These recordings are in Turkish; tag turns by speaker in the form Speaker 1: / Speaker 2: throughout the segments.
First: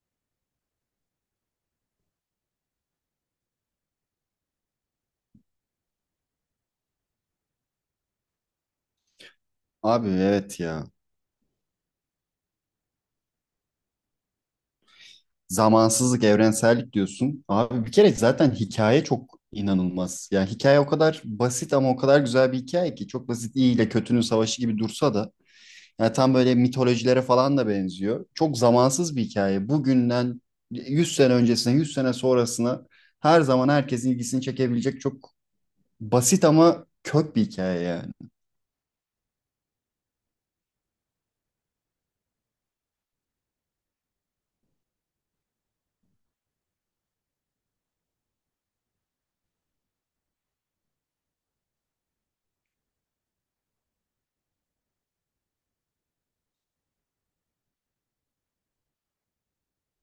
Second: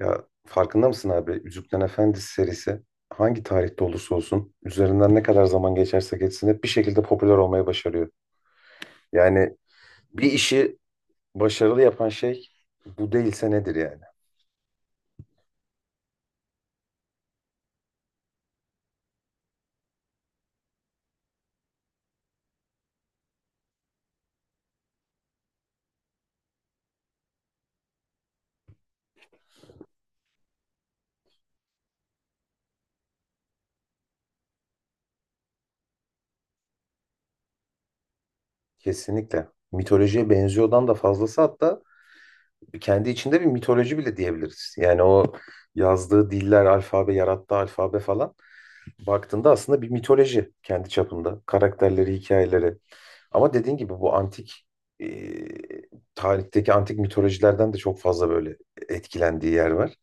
Speaker 1: Ya farkında mısın abi? Yüzüklerin Efendisi serisi hangi tarihte olursa olsun üzerinden ne kadar zaman geçerse geçsin hep bir şekilde popüler olmayı başarıyor. Yani
Speaker 2: Abi
Speaker 1: bir
Speaker 2: evet
Speaker 1: işi
Speaker 2: ya.
Speaker 1: başarılı yapan şey bu değilse nedir yani?
Speaker 2: Zamansızlık, evrensellik diyorsun. Abi bir kere zaten hikaye çok inanılmaz. Ya hikaye o kadar basit ama o kadar güzel bir hikaye ki. Çok basit iyi ile kötünün savaşı gibi dursa da. Yani tam böyle mitolojilere falan da benziyor. Çok zamansız bir hikaye. Bugünden 100 sene öncesine, 100 sene sonrasına her zaman herkesin ilgisini çekebilecek çok basit ama kök bir hikaye ya.
Speaker 1: Kesinlikle. Mitolojiye benziyordan da fazlası hatta kendi içinde bir mitoloji bile diyebiliriz. Yani o yazdığı diller, alfabe, yarattığı alfabe falan baktığında aslında bir mitoloji kendi çapında. Karakterleri, hikayeleri. Ama dediğin gibi bu antik e, tarihteki antik mitolojilerden de çok fazla böyle etkilendiği yer var.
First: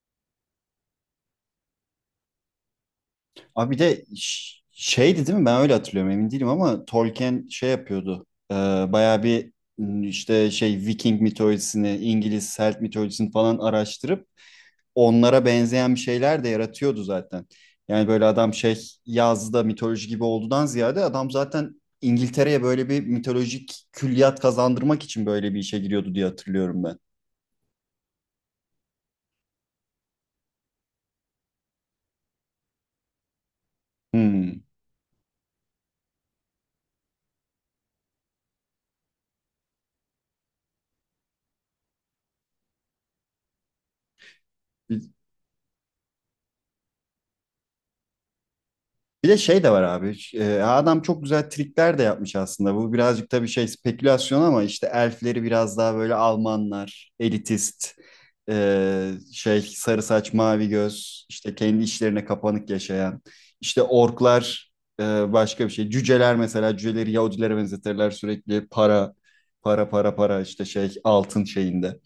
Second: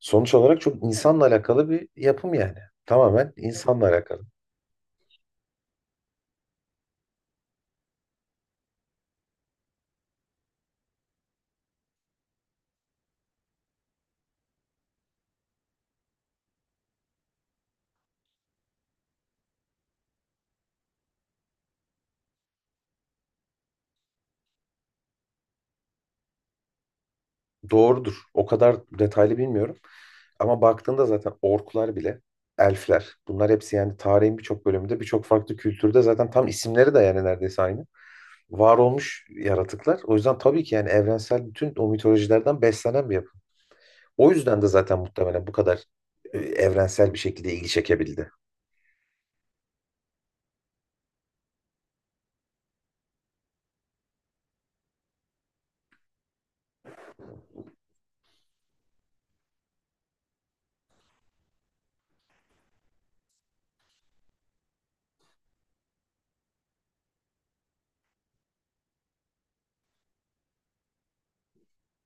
Speaker 1: Sonuç olarak çok insanla alakalı bir yapım yani. Tamamen
Speaker 2: Abi bir
Speaker 1: insanla
Speaker 2: de
Speaker 1: alakalı.
Speaker 2: şeydi değil mi? Ben öyle hatırlıyorum emin değilim ama Tolkien şey yapıyordu. Bayağı bir işte şey Viking mitolojisini, İngiliz Celt mitolojisini falan araştırıp onlara benzeyen bir şeyler de yaratıyordu zaten. Yani böyle adam şey yazdı mitoloji gibi olduğundan ziyade adam zaten İngiltere'ye böyle bir mitolojik külliyat kazandırmak için böyle bir işe giriyordu diye hatırlıyorum ben.
Speaker 1: Doğrudur. O kadar detaylı bilmiyorum. Ama baktığında zaten orklar bile, elfler, bunlar hepsi yani tarihin
Speaker 2: Hmm.
Speaker 1: birçok bölümünde, birçok farklı kültürde zaten tam isimleri de yani neredeyse aynı. Var olmuş yaratıklar. O yüzden tabii ki yani evrensel bütün o mitolojilerden beslenen bir yapı. O yüzden de zaten muhtemelen bu kadar evrensel bir şekilde ilgi çekebildi.
Speaker 2: Bir de şey de var abi. Adam çok güzel trikler de yapmış aslında. Bu birazcık tabii şey spekülasyon ama işte elfleri biraz daha böyle Almanlar, elitist, şey sarı saç mavi göz, işte kendi işlerine kapanık yaşayan. İşte orklar başka bir şey. Cüceler mesela cüceleri Yahudilere benzetirler sürekli para, para, para, para işte şey altın şeyinde.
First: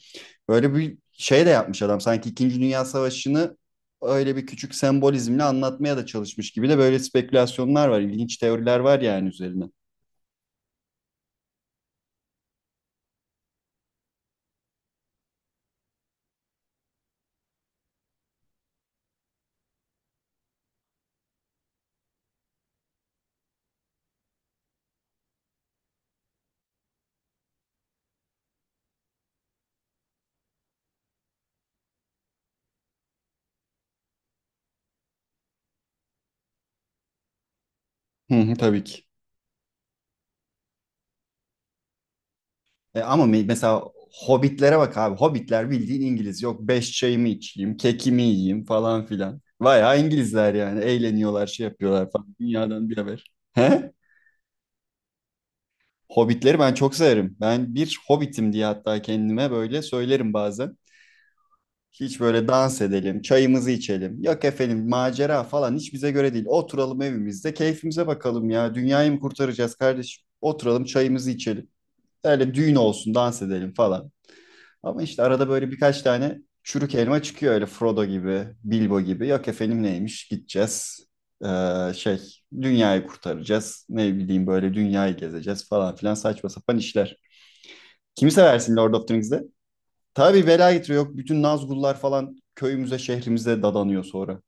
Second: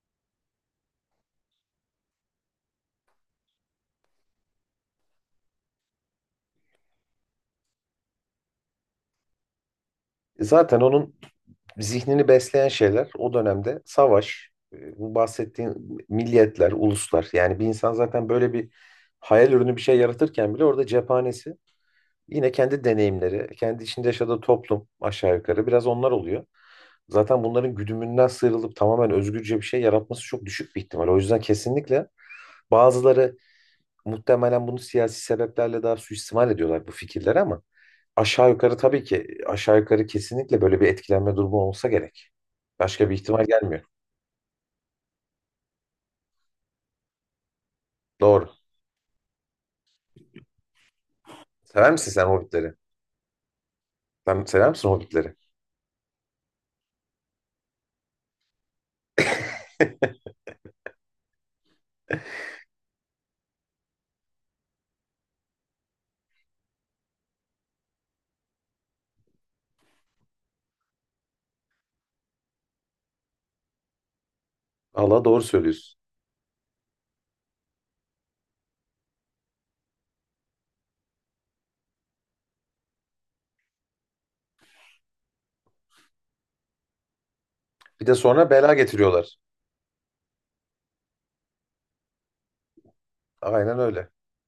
Speaker 2: Böyle bir şey de yapmış adam. Sanki İkinci Dünya Savaşı'nı öyle bir küçük sembolizmle anlatmaya da çalışmış gibi de böyle spekülasyonlar var. İlginç teoriler var yani üzerine.
Speaker 1: Zaten onun zihnini besleyen şeyler o dönemde savaş, bu bahsettiğin milliyetler, uluslar. Yani bir insan zaten böyle bir hayal ürünü bir şey yaratırken bile orada cephanesi yine kendi deneyimleri, kendi içinde yaşadığı toplum aşağı yukarı biraz onlar oluyor. Zaten bunların güdümünden sıyrılıp tamamen özgürce bir şey yaratması çok düşük bir ihtimal. O yüzden kesinlikle bazıları muhtemelen bunu siyasi sebeplerle daha suistimal ediyorlar bu fikirleri ama
Speaker 2: Hı
Speaker 1: aşağı
Speaker 2: hı,
Speaker 1: yukarı
Speaker 2: tabii
Speaker 1: tabii
Speaker 2: ki.
Speaker 1: ki aşağı yukarı kesinlikle böyle bir etkilenme durumu olsa gerek.
Speaker 2: E,
Speaker 1: Başka bir
Speaker 2: ama
Speaker 1: ihtimal gelmiyor.
Speaker 2: mesela Hobbitlere bak abi. Hobbitler bildiğin İngiliz. Yok beş çayımı içeyim, kekimi
Speaker 1: Doğru.
Speaker 2: yiyeyim falan filan. Bayağı İngilizler yani. Eğleniyorlar, şey
Speaker 1: Sever misin
Speaker 2: yapıyorlar
Speaker 1: sen
Speaker 2: falan.
Speaker 1: Hobbitleri?
Speaker 2: Dünyadan bir haber. He?
Speaker 1: Sen sever misin Hobbitleri?
Speaker 2: Hobbitleri ben çok severim. Ben bir Hobbit'im diye hatta kendime böyle söylerim bazen. Hiç böyle dans edelim, çayımızı içelim. Yok efendim macera falan hiç bize göre değil. Oturalım evimizde, keyfimize bakalım ya. Dünyayı mı kurtaracağız kardeşim? Oturalım çayımızı içelim. Öyle düğün olsun, dans edelim falan. Ama işte
Speaker 1: Allah doğru
Speaker 2: arada böyle
Speaker 1: söylüyorsun.
Speaker 2: birkaç tane çürük elma çıkıyor öyle Frodo gibi, Bilbo gibi. Yok efendim neymiş gideceğiz. Şey dünyayı kurtaracağız. Ne bileyim böyle dünyayı gezeceğiz falan filan saçma sapan işler.
Speaker 1: Bir de
Speaker 2: Kimi
Speaker 1: sonra bela
Speaker 2: seversin Lord of the
Speaker 1: getiriyorlar.
Speaker 2: Rings'de? Tabii bela getiriyor. Yok bütün Nazgullar falan köyümüze, şehrimize
Speaker 1: Aynen
Speaker 2: dadanıyor
Speaker 1: öyle.
Speaker 2: sonra.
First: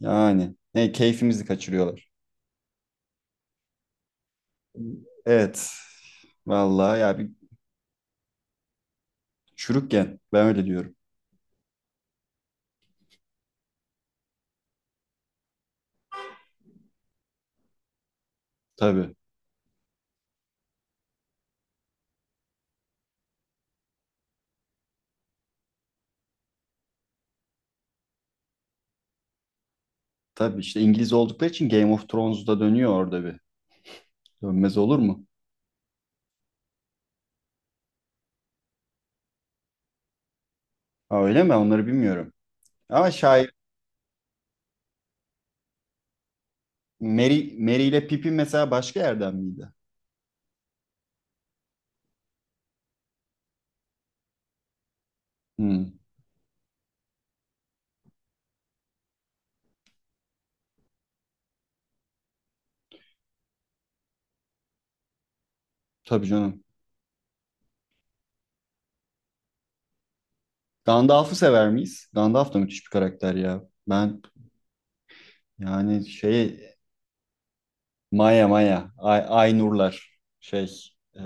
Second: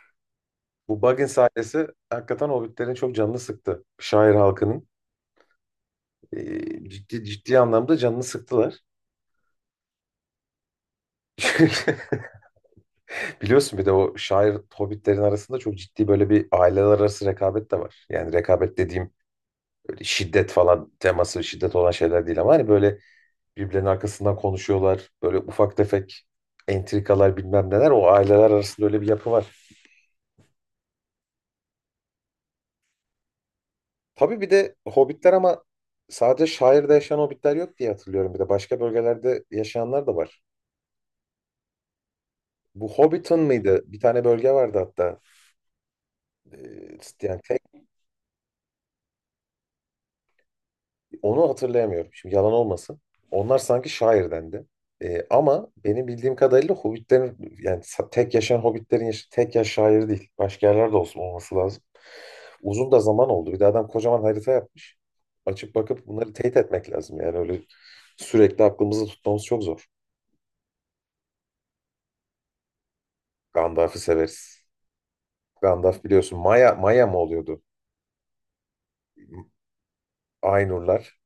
Speaker 2: Yani ne
Speaker 1: Bu Baggins
Speaker 2: keyfimizi
Speaker 1: sahnesi
Speaker 2: kaçırıyorlar.
Speaker 1: hakikaten Hobbitlerin çok canını sıktı. Şair halkının
Speaker 2: Evet. Vallahi ya
Speaker 1: ciddi
Speaker 2: bir
Speaker 1: ciddi anlamda canını sıktılar.
Speaker 2: çürükken ben öyle diyorum.
Speaker 1: Biliyorsun bir de o şair Hobbitlerin arasında çok ciddi böyle bir aileler arası rekabet de var. Yani rekabet dediğim
Speaker 2: Tabii.
Speaker 1: şiddet falan teması şiddet olan şeyler değil ama hani böyle birbirlerinin arkasından konuşuyorlar. Böyle ufak tefek entrikalar bilmem neler o aileler arasında öyle bir yapı var.
Speaker 2: Tabii işte İngiliz oldukları için Game of Thrones'da dönüyor orada bir.
Speaker 1: Tabii bir de
Speaker 2: Dönmez olur mu?
Speaker 1: hobbitler ama sadece şairde yaşayan hobbitler yok diye hatırlıyorum bir de başka bölgelerde yaşayanlar da var.
Speaker 2: Ha, öyle mi? Onları bilmiyorum.
Speaker 1: Bu
Speaker 2: Ama
Speaker 1: Hobbiton
Speaker 2: şair
Speaker 1: mıydı? Bir tane bölge vardı hatta. Ee, yani
Speaker 2: Mary ile Pippin mesela başka yerden miydi?
Speaker 1: onu hatırlayamıyorum. Şimdi yalan olmasın. Onlar sanki şairdendi. Ama
Speaker 2: Hmm,
Speaker 1: benim bildiğim kadarıyla hobbitlerin yani tek yaşayan hobbitlerin yaşı tek yaş şair değil. Başka yerlerde olsun olması lazım. Uzun da zaman oldu. Bir de adam kocaman harita yapmış. Açıp bakıp
Speaker 2: tabii
Speaker 1: bunları teyit
Speaker 2: canım.
Speaker 1: etmek lazım. Yani öyle sürekli aklımızda tutmamız çok zor.
Speaker 2: Gandalf'ı sever miyiz? Gandalf da müthiş bir karakter ya.
Speaker 1: Gandalf'ı
Speaker 2: Ben
Speaker 1: severiz. Gandalf
Speaker 2: yani
Speaker 1: biliyorsun Maya
Speaker 2: şeye
Speaker 1: Maya mı oluyordu?
Speaker 2: Maya Maya. Ay, Aynurlar. Şey.
Speaker 1: Aynurlar.
Speaker 2: e,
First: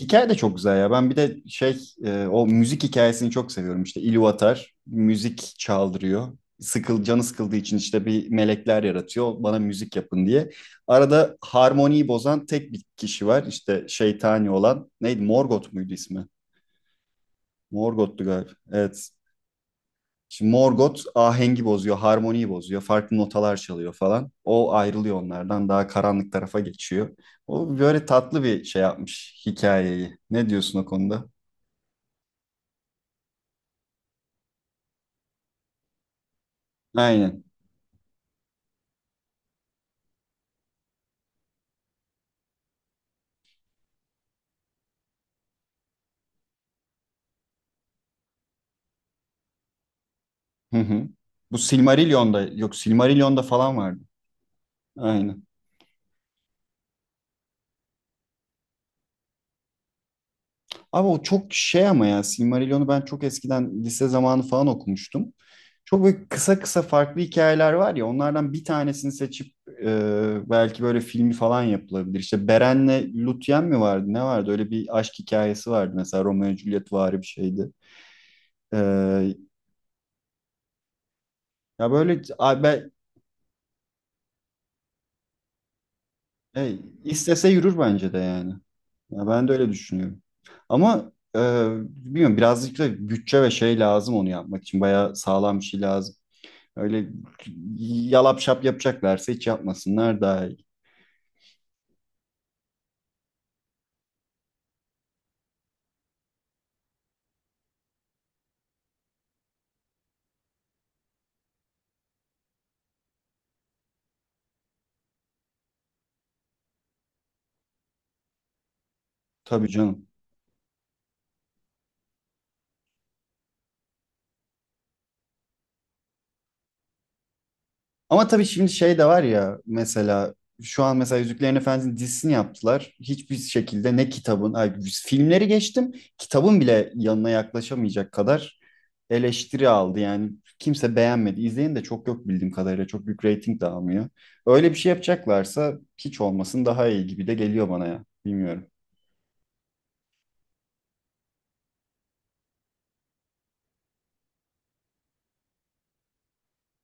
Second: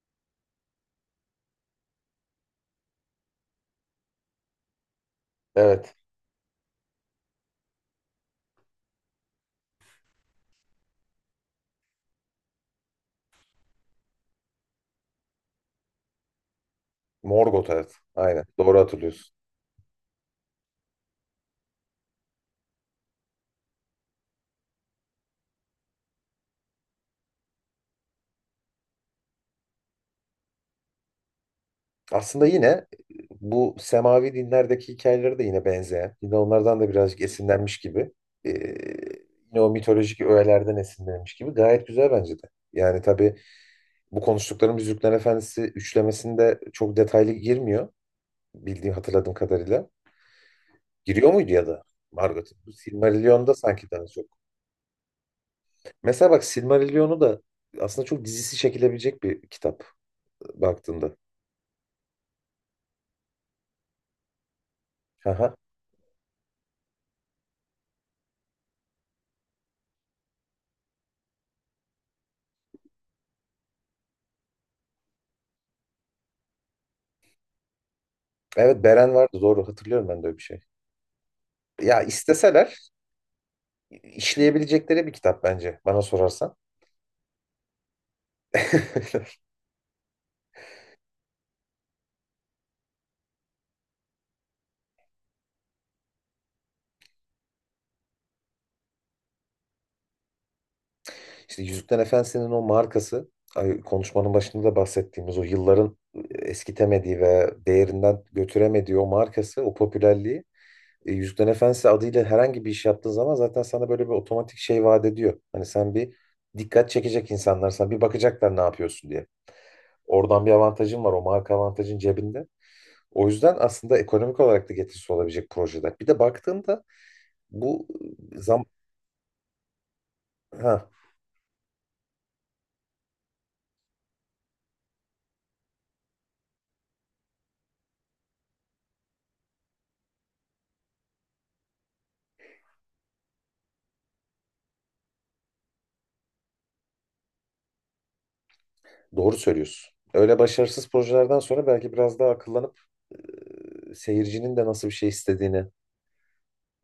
Speaker 2: hikaye de çok güzel ya. Ben bir de şey o müzik hikayesini çok seviyorum. İşte İlu müzik
Speaker 1: Evet.
Speaker 2: çaldırıyor. Canı sıkıldığı için işte bir melekler yaratıyor. Bana müzik yapın diye. Arada harmoniyi bozan tek bir kişi var. İşte şeytani olan. Neydi? Morgoth muydu ismi?
Speaker 1: Morgoth evet.
Speaker 2: Morgoth'tu
Speaker 1: Aynen.
Speaker 2: galiba.
Speaker 1: Doğru
Speaker 2: Evet.
Speaker 1: hatırlıyorsun.
Speaker 2: Şimdi Morgoth ahengi bozuyor, harmoniyi bozuyor, farklı notalar çalıyor falan. O ayrılıyor onlardan, daha karanlık tarafa geçiyor. O böyle tatlı bir şey yapmış hikayeyi. Ne diyorsun o konuda?
Speaker 1: Aslında yine bu semavi dinlerdeki hikayeleri de yine benzeyen, yine onlardan da birazcık
Speaker 2: Aynen.
Speaker 1: esinlenmiş gibi, e, yine o mitolojik öğelerden esinlenmiş gibi gayet güzel bence de. Yani tabii bu konuştuklarım Yüzüklerin Efendisi üçlemesinde çok detaylı girmiyor bildiğim hatırladığım kadarıyla.
Speaker 2: Hı hı.
Speaker 1: Giriyor muydu
Speaker 2: Bu
Speaker 1: ya da
Speaker 2: Silmarillion'da,
Speaker 1: Margot'un? Bu
Speaker 2: yok Silmarillion'da
Speaker 1: Silmarillion'da
Speaker 2: falan
Speaker 1: sanki
Speaker 2: vardı.
Speaker 1: daha çok.
Speaker 2: Aynen.
Speaker 1: Mesela bak Silmarillion'u da aslında çok dizisi çekilebilecek bir kitap
Speaker 2: Abi
Speaker 1: baktığında.
Speaker 2: o çok şey ama ya Silmarillion'u ben çok eskiden lise zamanı falan okumuştum.
Speaker 1: Aha.
Speaker 2: Çok böyle kısa kısa farklı hikayeler var ya onlardan bir tanesini seçip belki böyle filmi falan yapılabilir. İşte Beren'le Lúthien mi vardı ne vardı öyle bir aşk hikayesi vardı mesela Romeo Juliet vari bir şeydi.
Speaker 1: Evet Beren vardı
Speaker 2: E,
Speaker 1: doğru hatırlıyorum ben de öyle bir şey.
Speaker 2: ya
Speaker 1: Ya
Speaker 2: böyle abi
Speaker 1: isteseler
Speaker 2: ben,
Speaker 1: işleyebilecekleri bir kitap bence bana sorarsan.
Speaker 2: e, istese yürür bence de yani. Ya ben de öyle düşünüyorum. Ama bilmiyorum birazcık da bütçe ve şey lazım onu yapmak için bayağı sağlam bir şey lazım. Öyle yalap şap yapacaklarsa hiç yapmasınlar daha iyi.
Speaker 1: İşte Yüzüklerin Efendisi'nin o markası konuşmanın başında da bahsettiğimiz o yılların eskitemediği ve değerinden götüremediği o markası, o popülerliği, Yüzüklerin Efendisi adıyla herhangi bir iş yaptığın zaman zaten sana böyle bir otomatik şey vaat ediyor. Hani sen bir dikkat çekecek insanlar sana bir bakacaklar ne yapıyorsun diye.
Speaker 2: Tabii canım.
Speaker 1: Oradan bir avantajın var, o marka avantajın cebinde. O yüzden aslında ekonomik olarak da getirisi olabilecek projede. Bir de baktığımda bu
Speaker 2: Ama
Speaker 1: e,
Speaker 2: tabii
Speaker 1: zam
Speaker 2: şimdi şey de var ya mesela şu
Speaker 1: ha,
Speaker 2: an mesela Yüzüklerin Efendisi'nin dizisini yaptılar. Hiçbir şekilde ne kitabın, ay, filmleri geçtim. Kitabın bile yanına yaklaşamayacak kadar eleştiri aldı. Yani kimse beğenmedi. İzleyen de çok yok bildiğim kadarıyla. Çok büyük reyting de almıyor. Öyle bir şey yapacaklarsa hiç olmasın daha iyi gibi de geliyor bana ya. Bilmiyorum.
Speaker 1: doğru söylüyorsun. Öyle başarısız projelerden sonra belki biraz daha akıllanıp seyircinin de nasıl bir şey istediğini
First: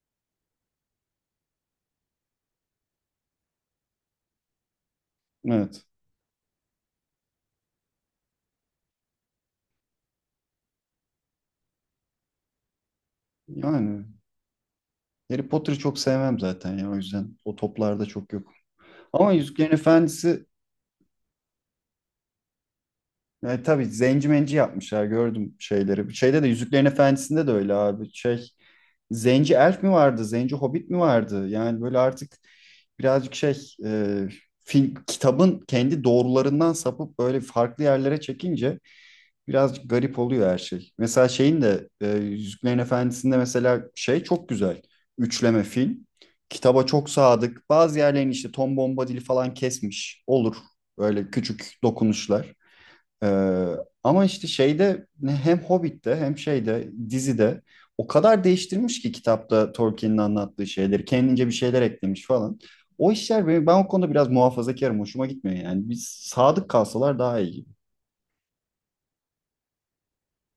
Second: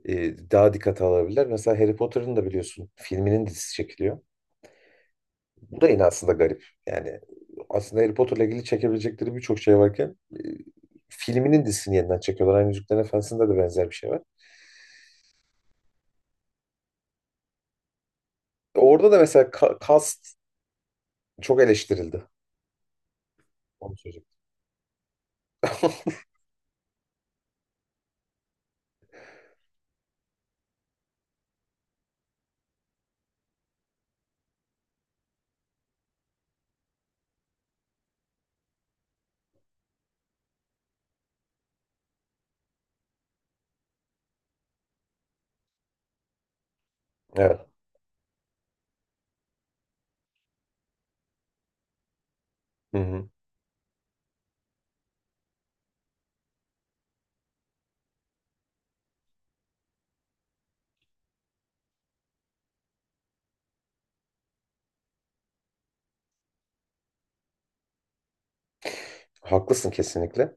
Speaker 1: daha dikkate alabilirler. Mesela Harry Potter'ın da biliyorsun filminin dizisi çekiliyor. Bu
Speaker 2: Evet.
Speaker 1: da yine aslında garip. Yani aslında Harry Potter'la ilgili çekebilecekleri birçok şey varken filminin dizisini yeniden çekiyorlar. Aynı Yüzüklerin Efendisi'nde de benzer bir
Speaker 2: Yani
Speaker 1: şey var.
Speaker 2: Harry Potter'ı çok sevmem zaten ya. O yüzden o toplarda çok yok.
Speaker 1: Orada da
Speaker 2: Ama
Speaker 1: mesela
Speaker 2: Yüzüklerin
Speaker 1: cast
Speaker 2: Efendisi.
Speaker 1: çok eleştirildi.
Speaker 2: Tabii
Speaker 1: Onu söyleyeceğim.
Speaker 2: zenci menci yapmışlar gördüm şeyleri. Şeyde de Yüzüklerin Efendisi'nde de öyle abi. Şey zenci elf mi vardı? Zenci hobbit mi vardı? Yani böyle artık birazcık şey e, film, kitabın kendi doğrularından sapıp böyle farklı yerlere çekince birazcık garip oluyor her şey. Mesela şeyin de Yüzüklerin Efendisi'nde mesela şey çok güzel. Üçleme film. Kitaba çok
Speaker 1: Evet.
Speaker 2: sadık. Bazı yerlerini işte Tom Bombadil'i falan kesmiş. Olur. Böyle küçük dokunuşlar.
Speaker 1: Hı hı.
Speaker 2: Ee, ama işte şeyde hem Hobbit'te hem şeyde dizide o kadar değiştirmiş ki kitapta Tolkien'in anlattığı şeyleri. Kendince bir şeyler eklemiş falan. O işler benim, ben o konuda biraz muhafazakarım. Hoşuma gitmiyor yani. Biz sadık kalsalar daha iyi gibi.
Speaker 1: Haklısın kesinlikle.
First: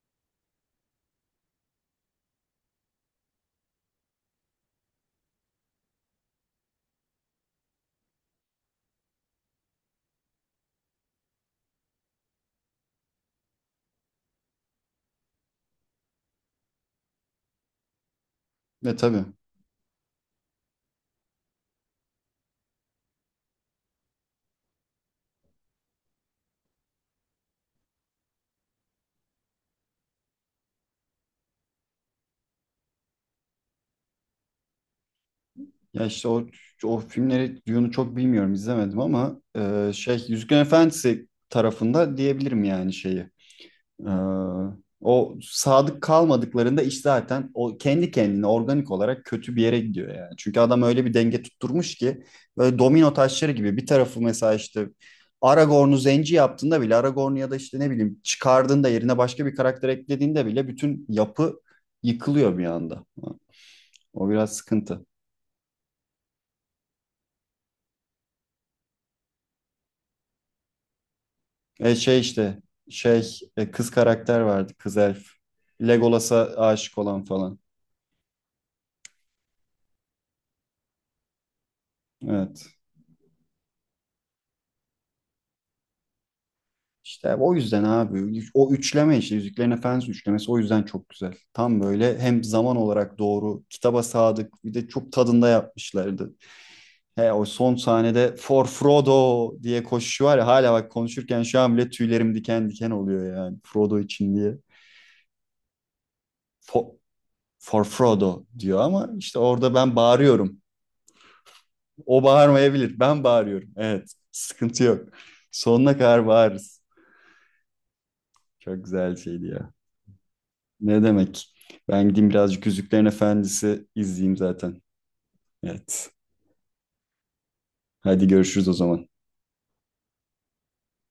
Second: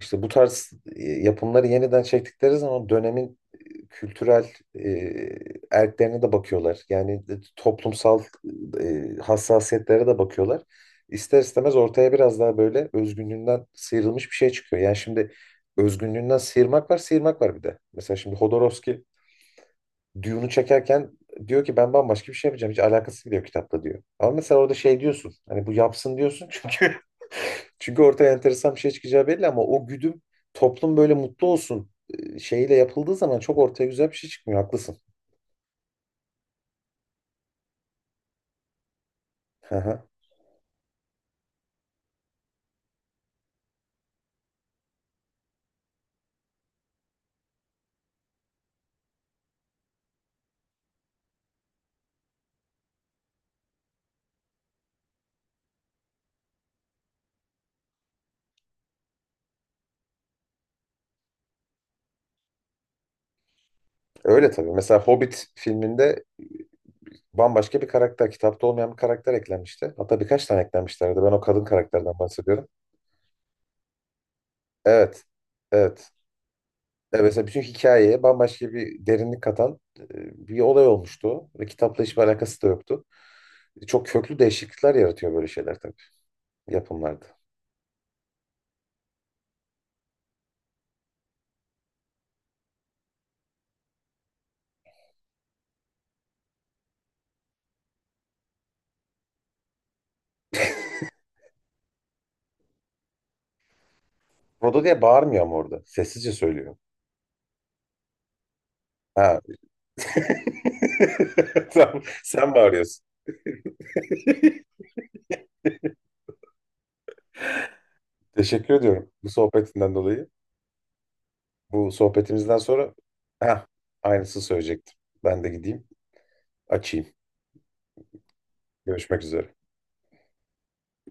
Speaker 1: İşte bu tarz yapımları yeniden çektikleri zaman dönemin kültürel e, erklerine de bakıyorlar. Yani toplumsal hassasiyetlere de bakıyorlar. İster istemez ortaya biraz daha böyle özgünlüğünden sıyrılmış bir şey çıkıyor. Yani şimdi özgünlüğünden sıyırmak var, sıyırmak var bir de. Mesela şimdi
Speaker 2: Ve
Speaker 1: Hodorowski
Speaker 2: tabii.
Speaker 1: Dune'u çekerken diyor ki ben bambaşka bir şey yapacağım. Hiç alakası bile yok kitapta diyor. Ama mesela orada şey diyorsun. Hani bu yapsın diyorsun çünkü çünkü ortaya enteresan bir şey çıkacağı belli ama o güdüm toplum böyle mutlu olsun şeyiyle yapıldığı zaman çok ortaya güzel bir şey çıkmıyor. Haklısın.
Speaker 2: Ya işte o filmleri Dune'u çok bilmiyorum izlemedim ama
Speaker 1: Hı hı.
Speaker 2: şey Yüzüklerin Efendisi tarafında diyebilirim yani şeyi. Ee, o sadık kalmadıklarında iş zaten o kendi kendine organik olarak kötü bir yere gidiyor yani. Çünkü adam öyle bir denge tutturmuş ki böyle domino taşları gibi bir tarafı mesela işte Aragorn'u zenci yaptığında bile Aragorn'u ya da işte ne bileyim çıkardığında yerine başka bir karakter eklediğinde bile bütün yapı yıkılıyor bir anda. O
Speaker 1: Öyle
Speaker 2: biraz
Speaker 1: tabii. Mesela
Speaker 2: sıkıntı.
Speaker 1: Hobbit filminde bambaşka bir karakter, kitapta olmayan bir karakter eklenmişti. Hatta birkaç tane eklenmişlerdi. Ben o kadın
Speaker 2: E
Speaker 1: karakterden
Speaker 2: şey işte
Speaker 1: bahsediyorum.
Speaker 2: şey kız karakter vardı kız
Speaker 1: Evet.
Speaker 2: elf.
Speaker 1: Evet.
Speaker 2: Legolas'a aşık
Speaker 1: Evet,
Speaker 2: olan
Speaker 1: mesela
Speaker 2: falan.
Speaker 1: bütün hikayeye bambaşka bir derinlik katan, bir olay olmuştu o. Ve kitapla hiçbir alakası da
Speaker 2: Evet.
Speaker 1: yoktu. Çok köklü değişiklikler yaratıyor böyle şeyler tabii yapımlarda.
Speaker 2: İşte o yüzden abi o üçleme işte Yüzüklerin Efendisi üçlemesi o yüzden çok güzel. Tam böyle hem zaman olarak doğru, kitaba sadık bir de çok tadında yapmışlardı. He o son sahnede For Frodo diye koşuşu var ya hala bak konuşurken şu an bile tüylerim diken diken oluyor yani Frodo için diye.
Speaker 1: Frodo diye bağırmıyor ama orada. Sessizce söylüyor.
Speaker 2: For, For Frodo diyor ama işte
Speaker 1: Ha,
Speaker 2: orada ben bağırıyorum.
Speaker 1: Tamam,
Speaker 2: O
Speaker 1: sen
Speaker 2: bağırmayabilir.
Speaker 1: bağırıyorsun.
Speaker 2: Ben bağırıyorum. Evet. Sıkıntı yok. Sonuna kadar bağırırız.
Speaker 1: Teşekkür
Speaker 2: Çok
Speaker 1: ediyorum
Speaker 2: güzel
Speaker 1: bu
Speaker 2: şeydi ya.
Speaker 1: sohbetinden dolayı.
Speaker 2: Ne demek?
Speaker 1: Bu
Speaker 2: Ben gideyim
Speaker 1: sohbetimizden
Speaker 2: birazcık
Speaker 1: sonra
Speaker 2: Yüzüklerin
Speaker 1: Heh,
Speaker 2: Efendisi izleyeyim
Speaker 1: aynısını
Speaker 2: zaten.
Speaker 1: söyleyecektim. Ben de gideyim,
Speaker 2: Evet.
Speaker 1: açayım.
Speaker 2: Hadi görüşürüz o zaman.
Speaker 1: Görüşmek üzere.